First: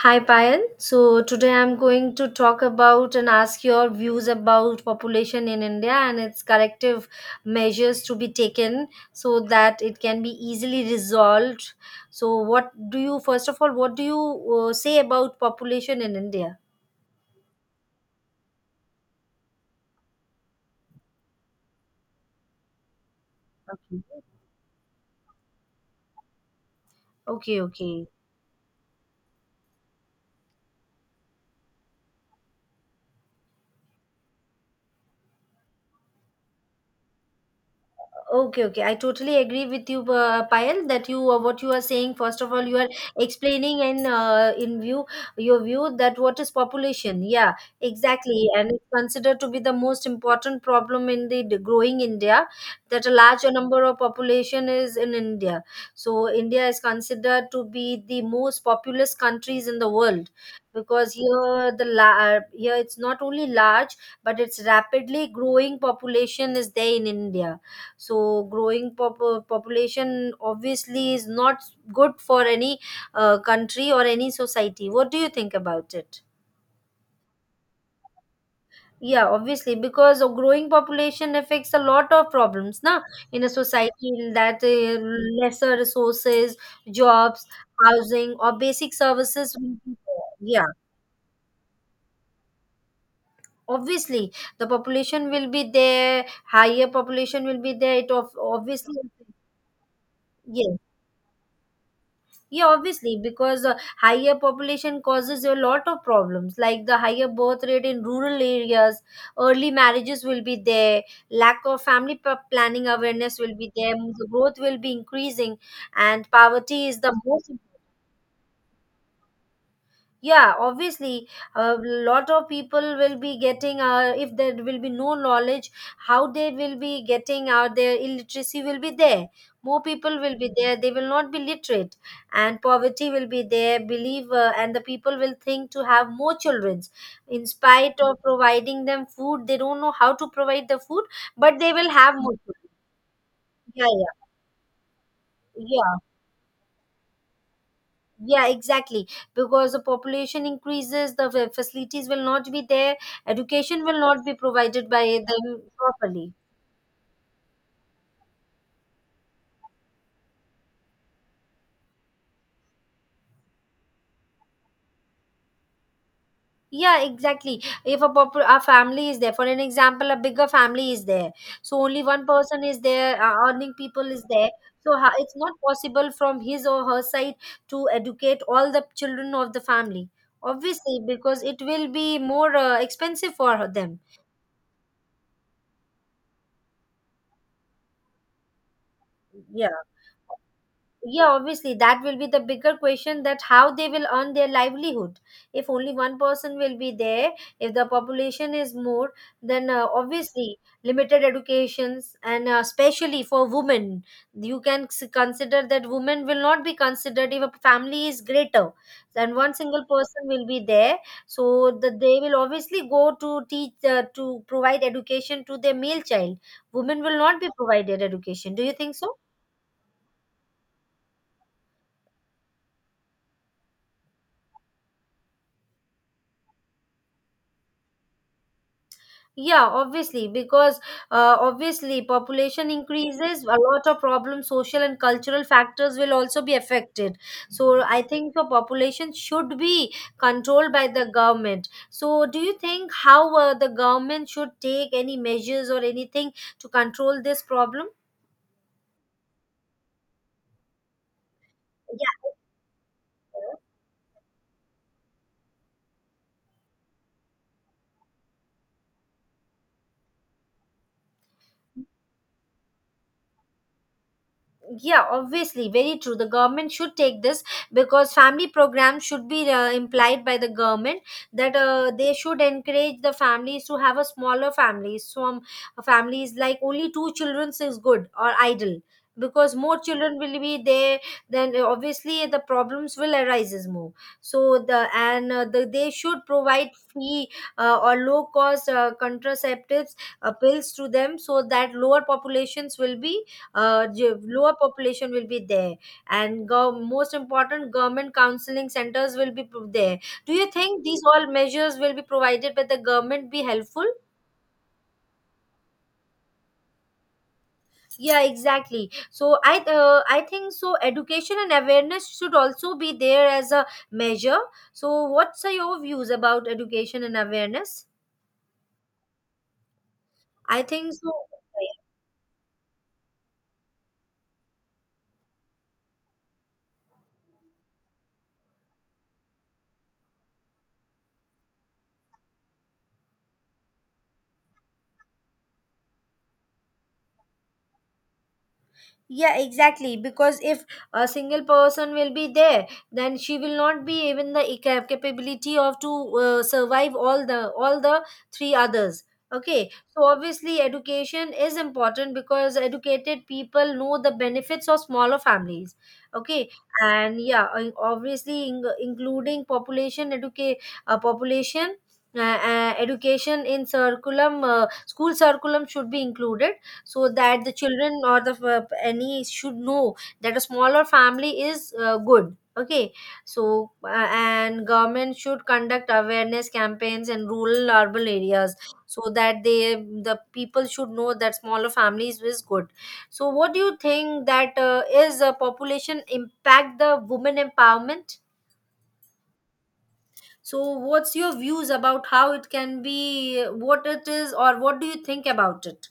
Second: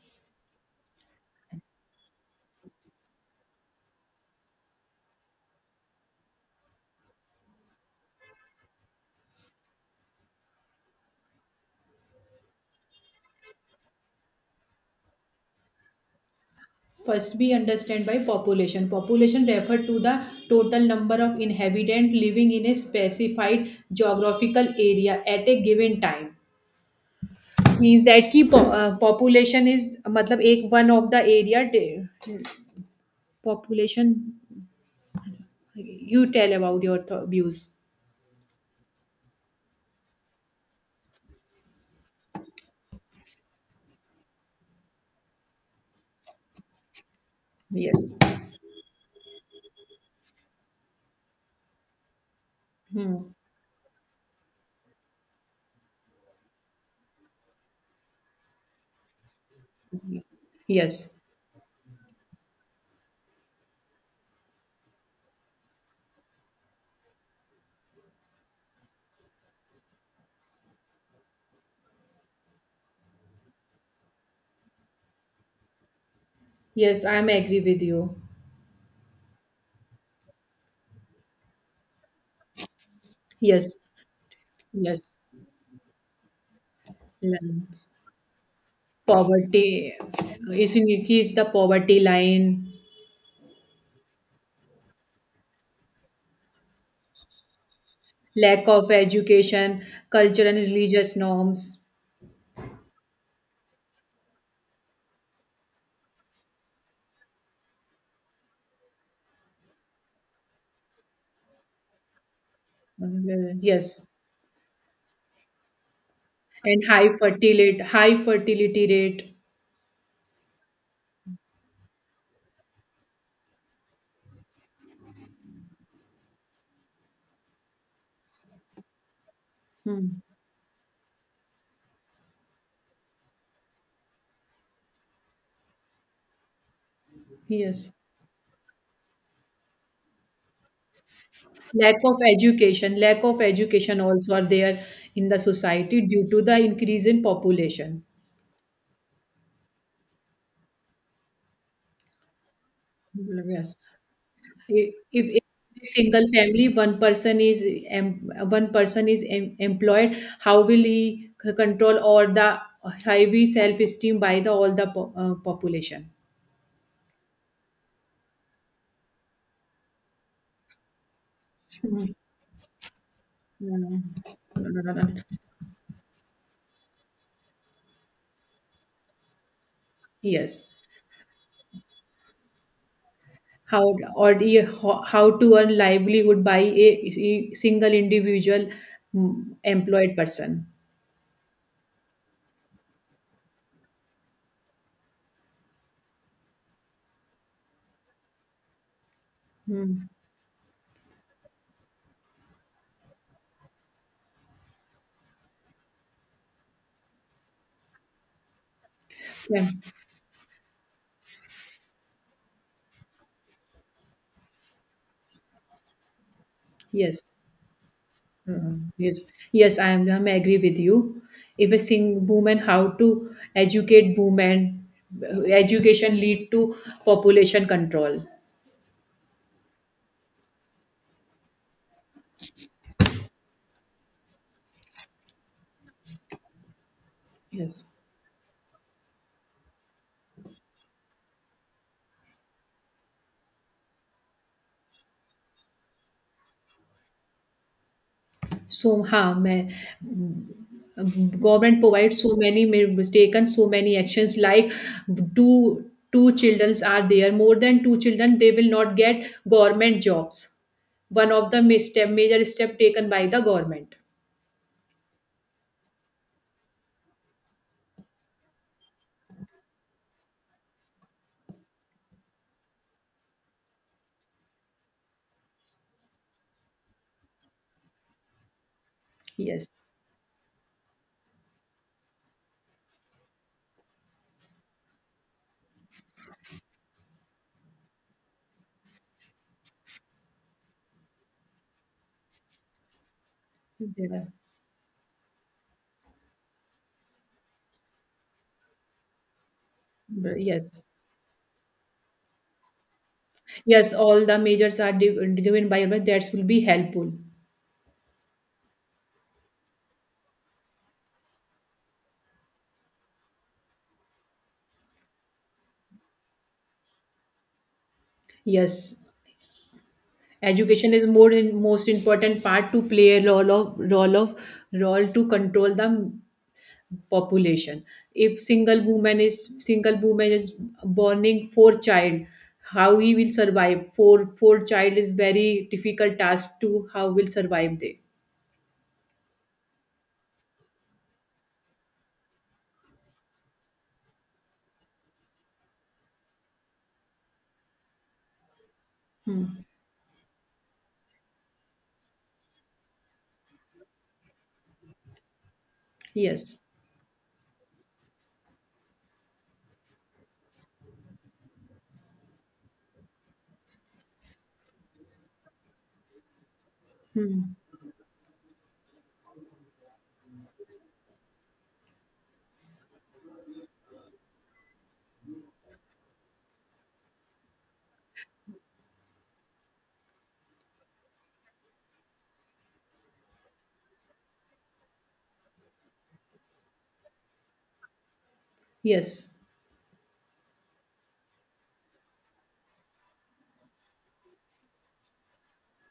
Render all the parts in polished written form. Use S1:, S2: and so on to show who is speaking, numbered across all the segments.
S1: Hi Payal. So today I'm going to talk about and ask your views about population in India and its corrective measures to be taken so that it can be easily resolved. So what do you first of all what do you say about population in India?
S2: First be understand by population. Population refer to the total number of inhabitant living in a specified
S1: Okay.
S2: geographical area at a given time.
S1: Okay,
S2: Means
S1: okay.
S2: that की population is मतलब एक one of the area de- population. You tell about your views.
S1: Okay, okay. I totally agree with you, Payal, that you what you are saying. First of all, you are explaining and in view your view that what is population? Yeah,
S2: Yes.
S1: exactly, and it's considered to be the most important problem in the growing India. That a
S2: Hmm.
S1: larger number of population is in India. So India is considered to be the most populous countries in the world because
S2: Yes.
S1: here it's not only large but it's rapidly growing population is there in India, so growing population obviously is not good for any country or any society. What do you think about it?
S2: Yes, I am agree with you.
S1: Yeah, obviously, because a growing population affects a lot of problems na, in a
S2: Yes.
S1: society, in that
S2: Yes.
S1: lesser resources,
S2: Yeah.
S1: jobs, housing or basic services will be
S2: Poverty
S1: there. Yeah,
S2: is in, is the poverty line.
S1: obviously the population will be there, higher population will be there, it of
S2: Lack of
S1: obviously.
S2: education, cultural and
S1: Yes
S2: religious norms.
S1: Yeah, obviously, because higher population causes a lot of problems, like the higher birth rate in rural areas, early marriages will be there, lack of planning awareness will
S2: Uh,
S1: be there,
S2: yes,
S1: the growth will be increasing, and
S2: and
S1: poverty is the most.
S2: high fertility rate.
S1: Yeah, obviously, a lot of people will be getting, if there will be no knowledge how they will be getting out, their illiteracy will be there, more people
S2: Hmm.
S1: will be there, they will not be literate, and poverty will be there, believe and the people will think to have more children. In
S2: Yes,
S1: spite of providing them food, they don't know how to provide the food, but they will have more children.
S2: lack of
S1: yeah
S2: education
S1: yeah
S2: also are there in the
S1: yeah.
S2: society due to the increase in population.
S1: Yeah, exactly. Because the population increases, the facilities will not be there,
S2: Yes,
S1: education will not be provided by
S2: if
S1: them
S2: in a single
S1: properly.
S2: family one person is em, one person is employed, how will he c- control all the high self esteem by the all the population?
S1: Yeah, exactly. If a a family is there, for an example, a bigger family is there, so only one person is there, earning people is there.
S2: Mm.
S1: So it's not possible from his or her side to educate all the children of the family.
S2: Yes.
S1: Obviously, because it will be more expensive for
S2: How
S1: them.
S2: or the- ho- how to earn livelihood by a single individual, mm,
S1: Yeah.
S2: employed person.
S1: Yeah, obviously, that will be the bigger question, that how they will earn their livelihood if only one person will be there, if the population is more, then
S2: Mm.
S1: obviously limited educations, and especially for women. You can consider that women will not be considered if a family is greater than one
S2: Yeah.
S1: single person will be there, so that they will obviously go to teach to provide education to their male child. Women will
S2: Yes.
S1: not be provided education, do you
S2: Mm.
S1: think so?
S2: Yes. Yes, I am. I am agree with you. If a sing woman, how to educate women, education lead to population control.
S1: Yeah, obviously, because obviously population increases, a lot of problems, social and cultural factors will also be affected. So
S2: Yes.
S1: I think the population should be controlled by the government. So do you think how the government should take any measures or anything to control this problem?
S2: सो हाँ मैं government provides so many mi- taken
S1: Yeah.
S2: so many actions like two two children are there, more than two children they will not get government jobs. One of the ma- step, major step taken by the government.
S1: Yeah, obviously, very true, the government should take this, because family programs should be implied by the government, that they should encourage the families to have a smaller family. Some families like only two children is good or ideal, because more
S2: Yes.
S1: children will be there, then obviously the problems will arises more. So the and they should provide free or low cost contraceptives, pills to them, so that lower populations will be,
S2: Yeah.
S1: lower population will be there, and most important, government counseling centers will be there. Do you
S2: Yes,
S1: think these all measures will be provided by the government be helpful?
S2: yes, all the majors are di- given by government, that will be helpful.
S1: Yeah, exactly. So I think so, education and awareness should also be there as a measure. So what's are your views about education and awareness?
S2: Yes,
S1: I think
S2: education is
S1: so.
S2: more in, most important part to play a role of role of role to control the population. If single woman is single woman is borning four child, how he will survive? Four four child is very difficult task to how will survive they.
S1: Yeah, exactly. Because if a single person will be there, then she will not be even the capability of to survive all the three others.
S2: Hmm.
S1: Okay, so obviously education is important because educated people know the benefits of smaller families. Okay,
S2: Yes.
S1: and yeah, obviously including population educate population. Education in curriculum, school curriculum should be included, so that the
S2: Hmm.
S1: children or the any should know that a smaller family is good. Okay, so and government should conduct awareness campaigns in rural urban areas, so that they, the people should know that smaller families is good. So what do you think, that is a population impact the women empowerment?
S2: Yes.
S1: So what's your views about how it can be, what it is, or what do you think about it?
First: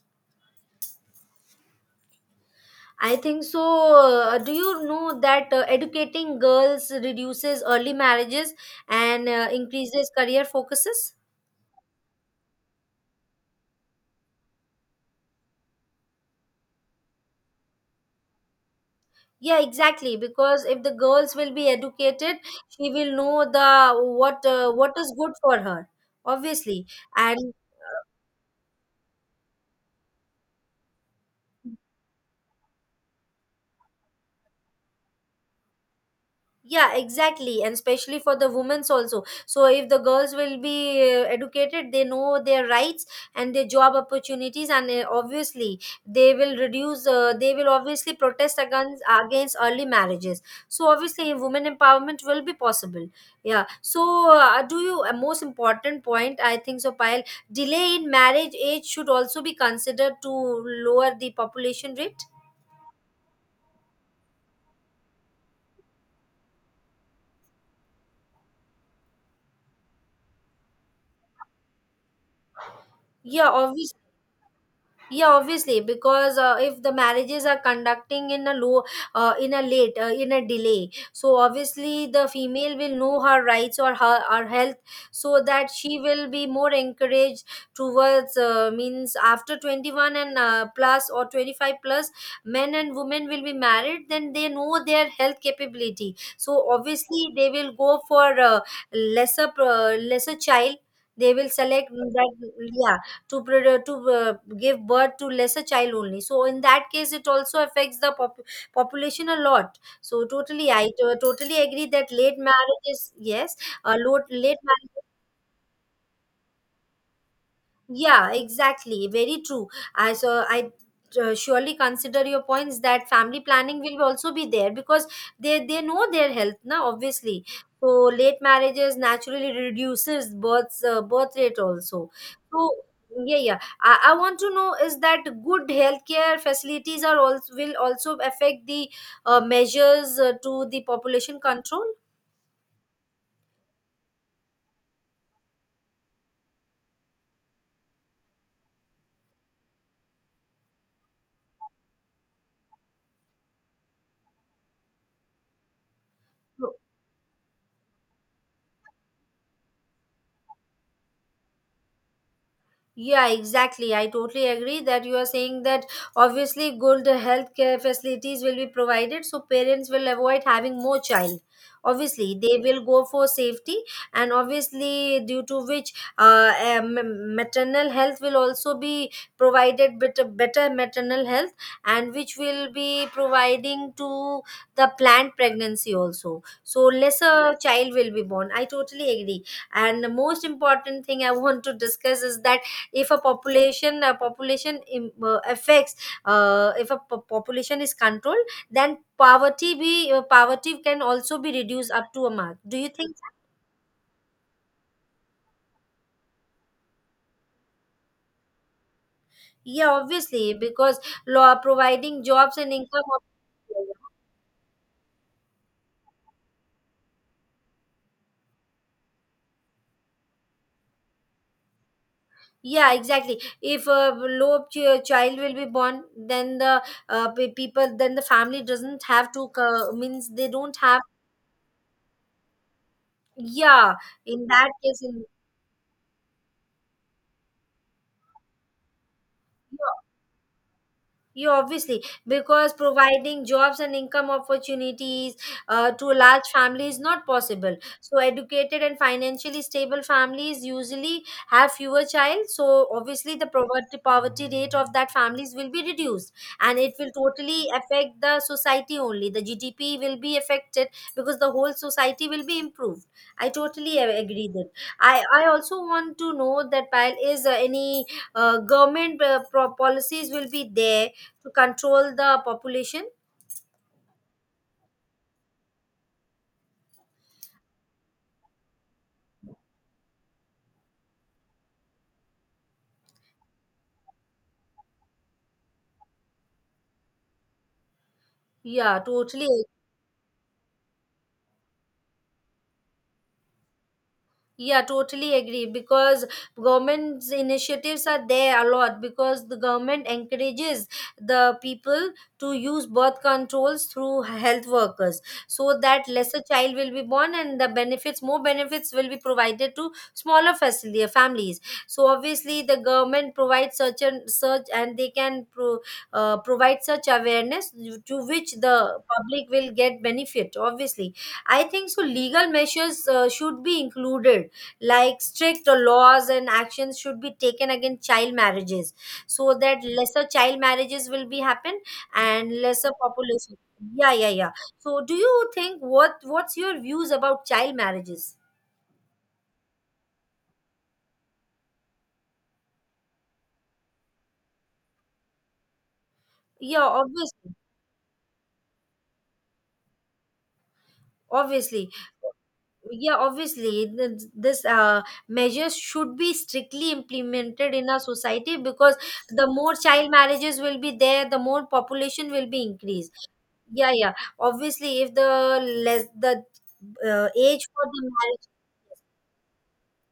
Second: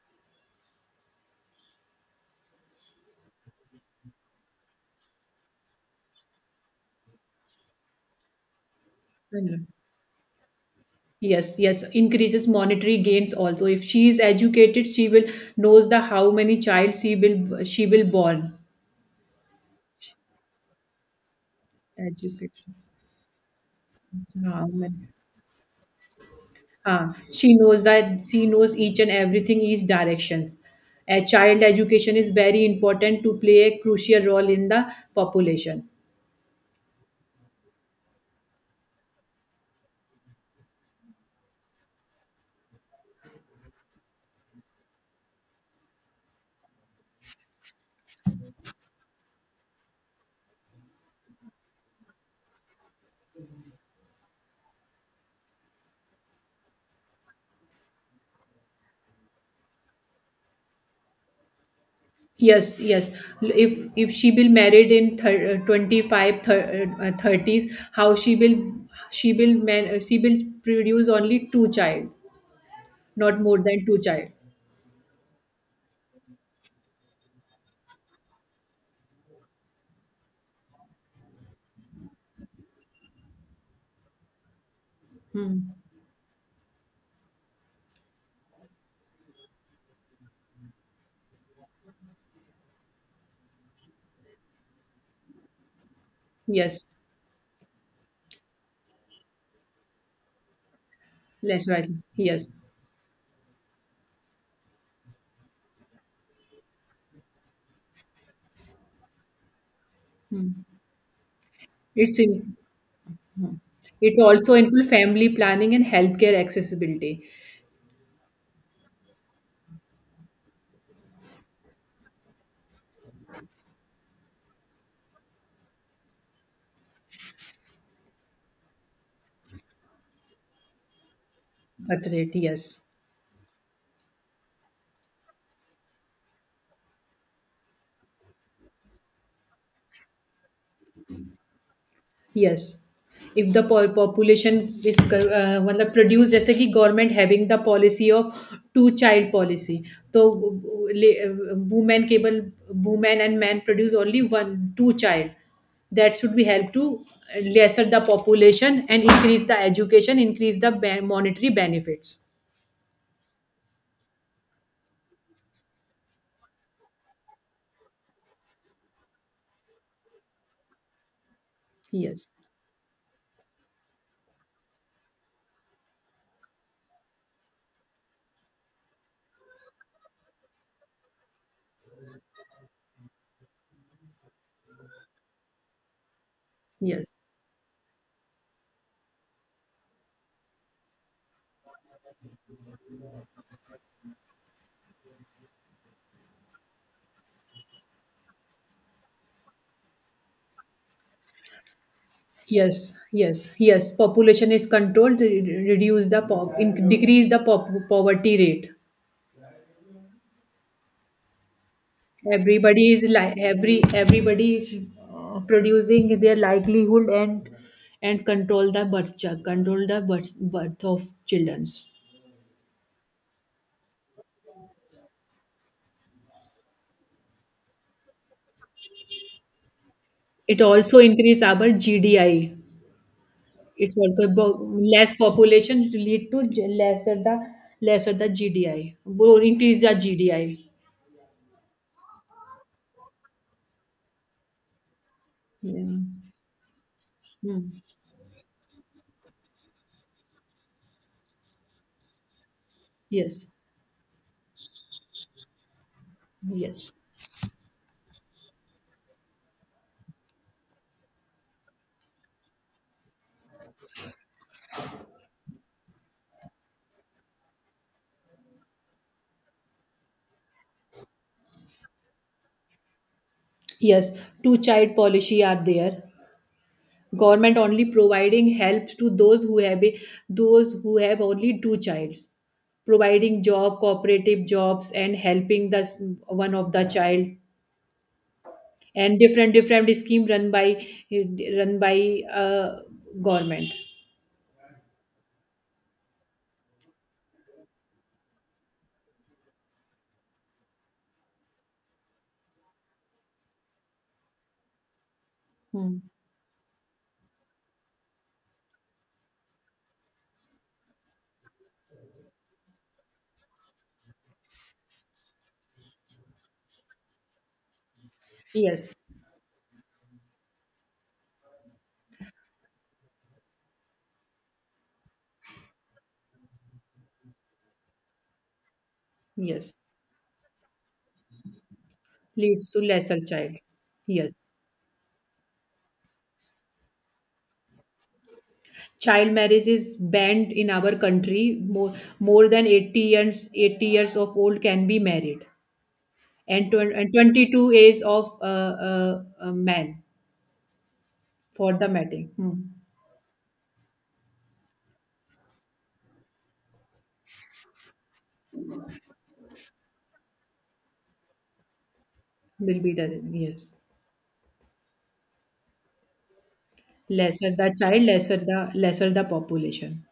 S1: I think so. Do you know that educating girls reduces early marriages and
S2: I know.
S1: increases career focuses?
S2: Yes, yes, increases monetary gains also. If she is educated, she will knows the how many child she will, she will born
S1: Yeah, exactly. Because if the girls will be educated,
S2: education.
S1: she will know the
S2: How
S1: what
S2: many?
S1: is good for her. Obviously,
S2: Huh.
S1: and
S2: She knows that, she knows each and everything is directions. A child education is very important to play a crucial role in the population.
S1: yeah, exactly, and especially for the women's also. So if the girls will be educated, they know their rights and their job opportunities, and obviously they will reduce they will obviously protest against against early marriages. So obviously women empowerment will be possible. Yeah, so do you, a most important point I think so, pile, delay in marriage age should also be considered to lower the population rate.
S2: Yes, yes. If she will married in thir- 25, thir- 30s, how she will, she will man- she will produce only two child, not
S1: Yeah,
S2: more than two
S1: obviously.
S2: child.
S1: Yeah, obviously, because if the marriages are conducting in a low, in a delay, so obviously the female will know her rights or her health, so
S2: Hmm.
S1: that she will be more encouraged towards means after 21 and plus or 25 plus, men and women will be married, then they know their health capability, so
S2: Yes,
S1: obviously they will go for lesser child they will
S2: less right.
S1: select
S2: Yes.
S1: that. Yeah, to give birth to lesser child only, so in that case it also affects the population a lot. So
S2: Hmm.
S1: totally, totally agree that
S2: It's
S1: late
S2: in,
S1: marriages, yes,
S2: it also
S1: late
S2: include
S1: marriage.
S2: family planning and healthcare accessibility.
S1: Yeah, exactly. Very true. I surely consider your points that family planning will also be there, because they know their health now obviously. So late marriages naturally reduces births, birth rate
S2: Birth
S1: also.
S2: rate, yes.
S1: So yeah, yeah, I want to know, is that good healthcare facilities are also will also affect the measures to the population control?
S2: Yes, if the po- population is कर- अ, मतलब produce जैसे कि government having the policy of two child policy, तो women केवल women and man produce only one two child. That should be help to lesser the population and increase the education, increase the ben- monetary benefits.
S1: Yeah, exactly. I totally agree that you are saying that obviously good healthcare facilities will be provided, so parents will avoid having more child.
S2: Yes.
S1: Obviously, they will go for safety, and obviously, due to which maternal health will also be provided better, better maternal health, and which will be providing to the planned pregnancy also. So,
S2: Yes.
S1: lesser child will be born. I totally agree. And the most important thing I want to discuss is that if a population affects, if a po- population is controlled, then poverty can also be reduced up to a mark, do
S2: Yes.
S1: you think so?
S2: Yes. Yes, population is controlled to re- reduce the po- in- decrease the po- poverty rate.
S1: Yeah, obviously, because law providing jobs and
S2: everybody
S1: income.
S2: is like every everybody is producing their livelihood and control the birth ch- control the birth, birth of children.
S1: Yeah, exactly. If a low child will be born, then the people, then the family doesn't have to means they
S2: It
S1: don't
S2: also
S1: have,
S2: increase our gdi.
S1: yeah,
S2: It's also
S1: in
S2: about
S1: that case
S2: less
S1: in.
S2: population. Lead to j- lesser the, lesser the gdi. Bo- increase the
S1: Yeah.
S2: gdi.
S1: You obviously, because providing jobs and income opportunities
S2: Yeah.
S1: to a large family is not
S2: Hmm.
S1: possible. So, educated and financially stable families usually have fewer child. So, obviously,
S2: Yes.
S1: the poverty poverty rate of that families will be reduced, and
S2: Yes.
S1: it will totally affect the society only. The GDP will be affected because the whole society will be improved. I totally agree that. I also want to know that, pile, is any government policies will be there to control the population?
S2: Yes, two child policy are there. Government only providing help to those who have those who have only two childs, providing job, cooperative jobs, and helping the s- one of the, yeah, child.
S1: Yeah,
S2: And
S1: totally.
S2: different different scheme run by run by uh, government.
S1: Yeah, totally agree, because government's initiatives are there a lot, because the government encourages the people to use birth controls through health workers, so
S2: Hmm.
S1: that lesser child will be born, and the benefits more benefits will be provided to smaller facility families. So obviously the government provides such and such, and they can provide such awareness, to which
S2: Yes.
S1: the public will get benefit obviously. I think so. Legal measures should be included, like strict laws and actions should be taken against child marriages, so
S2: Yes,
S1: that lesser child marriages will be happen, and
S2: leads to
S1: lesser
S2: lesser child.
S1: population. yeah yeah
S2: Yes.
S1: yeah So do you think, what, what's your views about child marriages?
S2: Child marriage is banned in our country. more More than 80 years, 80 years of old can be married,
S1: Yeah,
S2: tw- and
S1: obviously.
S2: 22 is of a man for the
S1: Obviously.
S2: mating. Hmm.
S1: Yeah, obviously, this measures should be strictly implemented in our society, because the more child marriages will be there, the more population will be
S2: Will be the,
S1: increased.
S2: yes.
S1: Yeah, yeah. Obviously, if the less the
S2: Lesser
S1: age
S2: the
S1: for the
S2: child, lesser
S1: marriage.
S2: the, lesser the population.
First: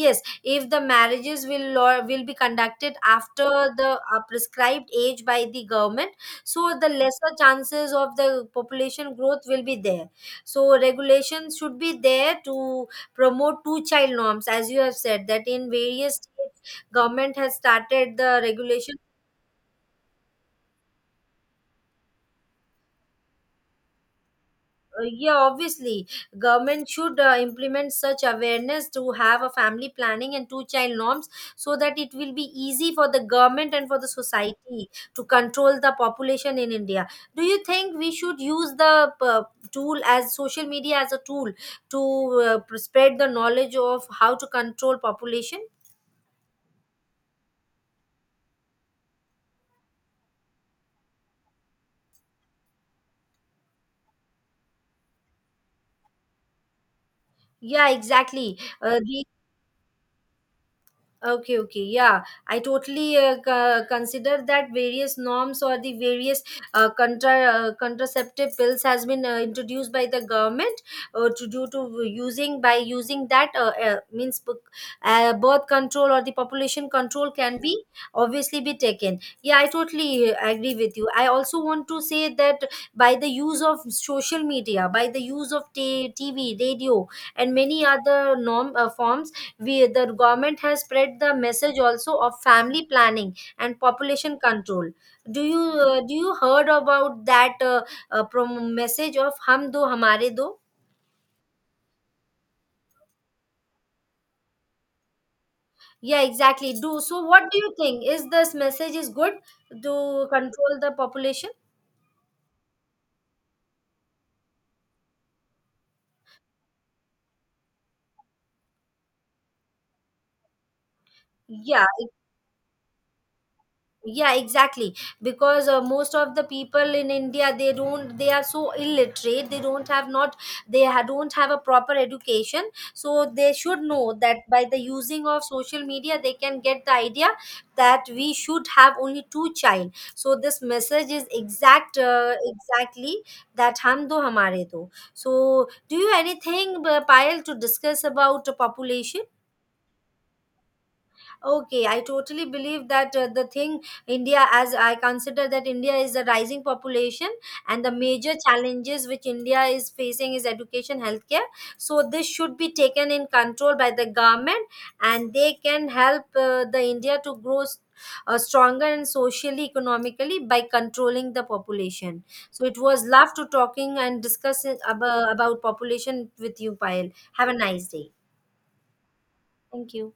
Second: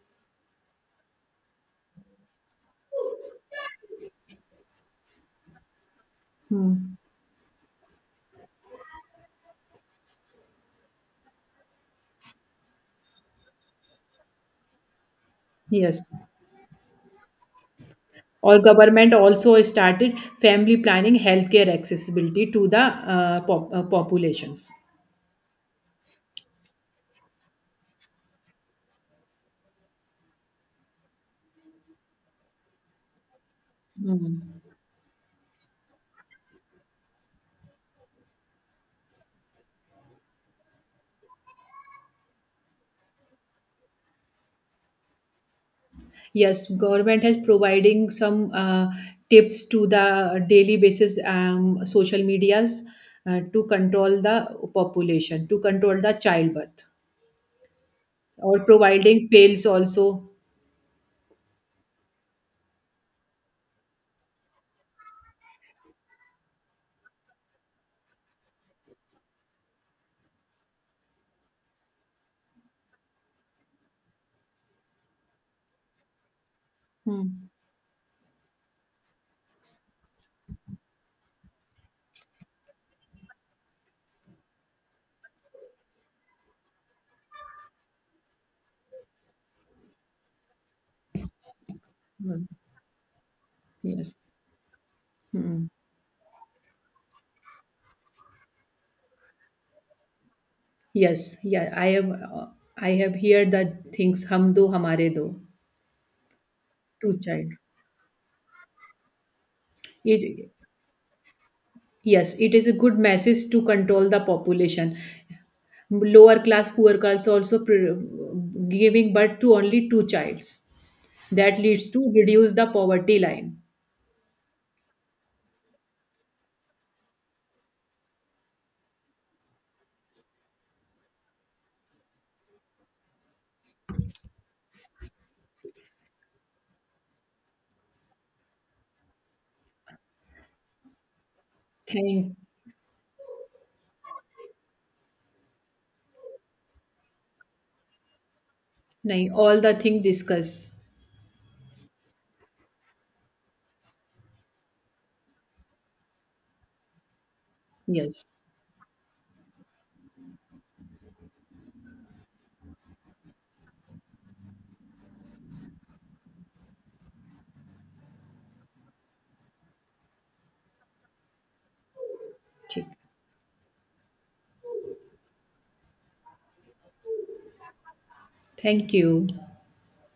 S1: Yes, if the marriages will or will be conducted after the prescribed age by the government, so the
S2: Hmm.
S1: lesser chances of the population growth will be there. So regulations should be there to promote two child norms, as you have said that in
S2: Yes,
S1: various states government has started the
S2: or
S1: regulation.
S2: government also started family planning healthcare accessibility to the pop, populations.
S1: Yeah, obviously, government should implement such awareness to have a family planning and two child norms, so that it will be easy for the government and for the
S2: Hmm.
S1: society to control the population in India. Do you think we should use the uh, tool as social media as a tool to spread the knowledge of how to control population?
S2: Yes, government has providing some tips to the daily basis, social medias, to control the population, to control the childbirth.
S1: Yeah, exactly,
S2: Or
S1: the
S2: providing pills also.
S1: okay, okay, yeah, I totally consider that various norms or the various contraceptive pills has been introduced by the government, to due to using by using that, birth control or the population control
S2: Hmm.
S1: can be obviously be taken. Yeah, I totally agree with you. I also want to say that by the use of social media, by the use of TV, radio, and many other norm forms, we, the government has spread the message also of
S2: Hmm.
S1: family planning and
S2: Yes.
S1: population control. do you
S2: Hmm.
S1: uh, do you heard about that, message of hum do hamare do?
S2: Yes. Yeah. I have. I have heard that things. Hum do hamare do.
S1: Yeah, exactly, do.
S2: Two
S1: So what
S2: child.
S1: do you think, is this message is good to
S2: It,
S1: control the population?
S2: yes, it is a good message to control the population. Lower class poor girls also pre- giving birth to only two childs. That
S1: Yeah,
S2: leads to reduce the poverty line.
S1: yeah, exactly, because most of the people in India, they don't, they are so illiterate, they don't have not, they don't have a proper education, so they should know that by the using of social media they can get the idea that we should have only two child. So this message is
S2: Thank.
S1: exactly that hum do hamare do. So do you anything, Payal, to discuss about the population?
S2: Nahin, all the things discussed.
S1: Okay, I totally believe that the thing, India, as I consider that India is a rising population, and the
S2: Yes.
S1: major challenges which India is facing is education, healthcare. So this should be taken in control by the government, and they can help the India to grow stronger and socially, economically by controlling the population. So it
S2: ठीक.
S1: was love to talking and discussing about population with you, Payal. Have a nice day.
S2: Thank you.
S1: Thank you.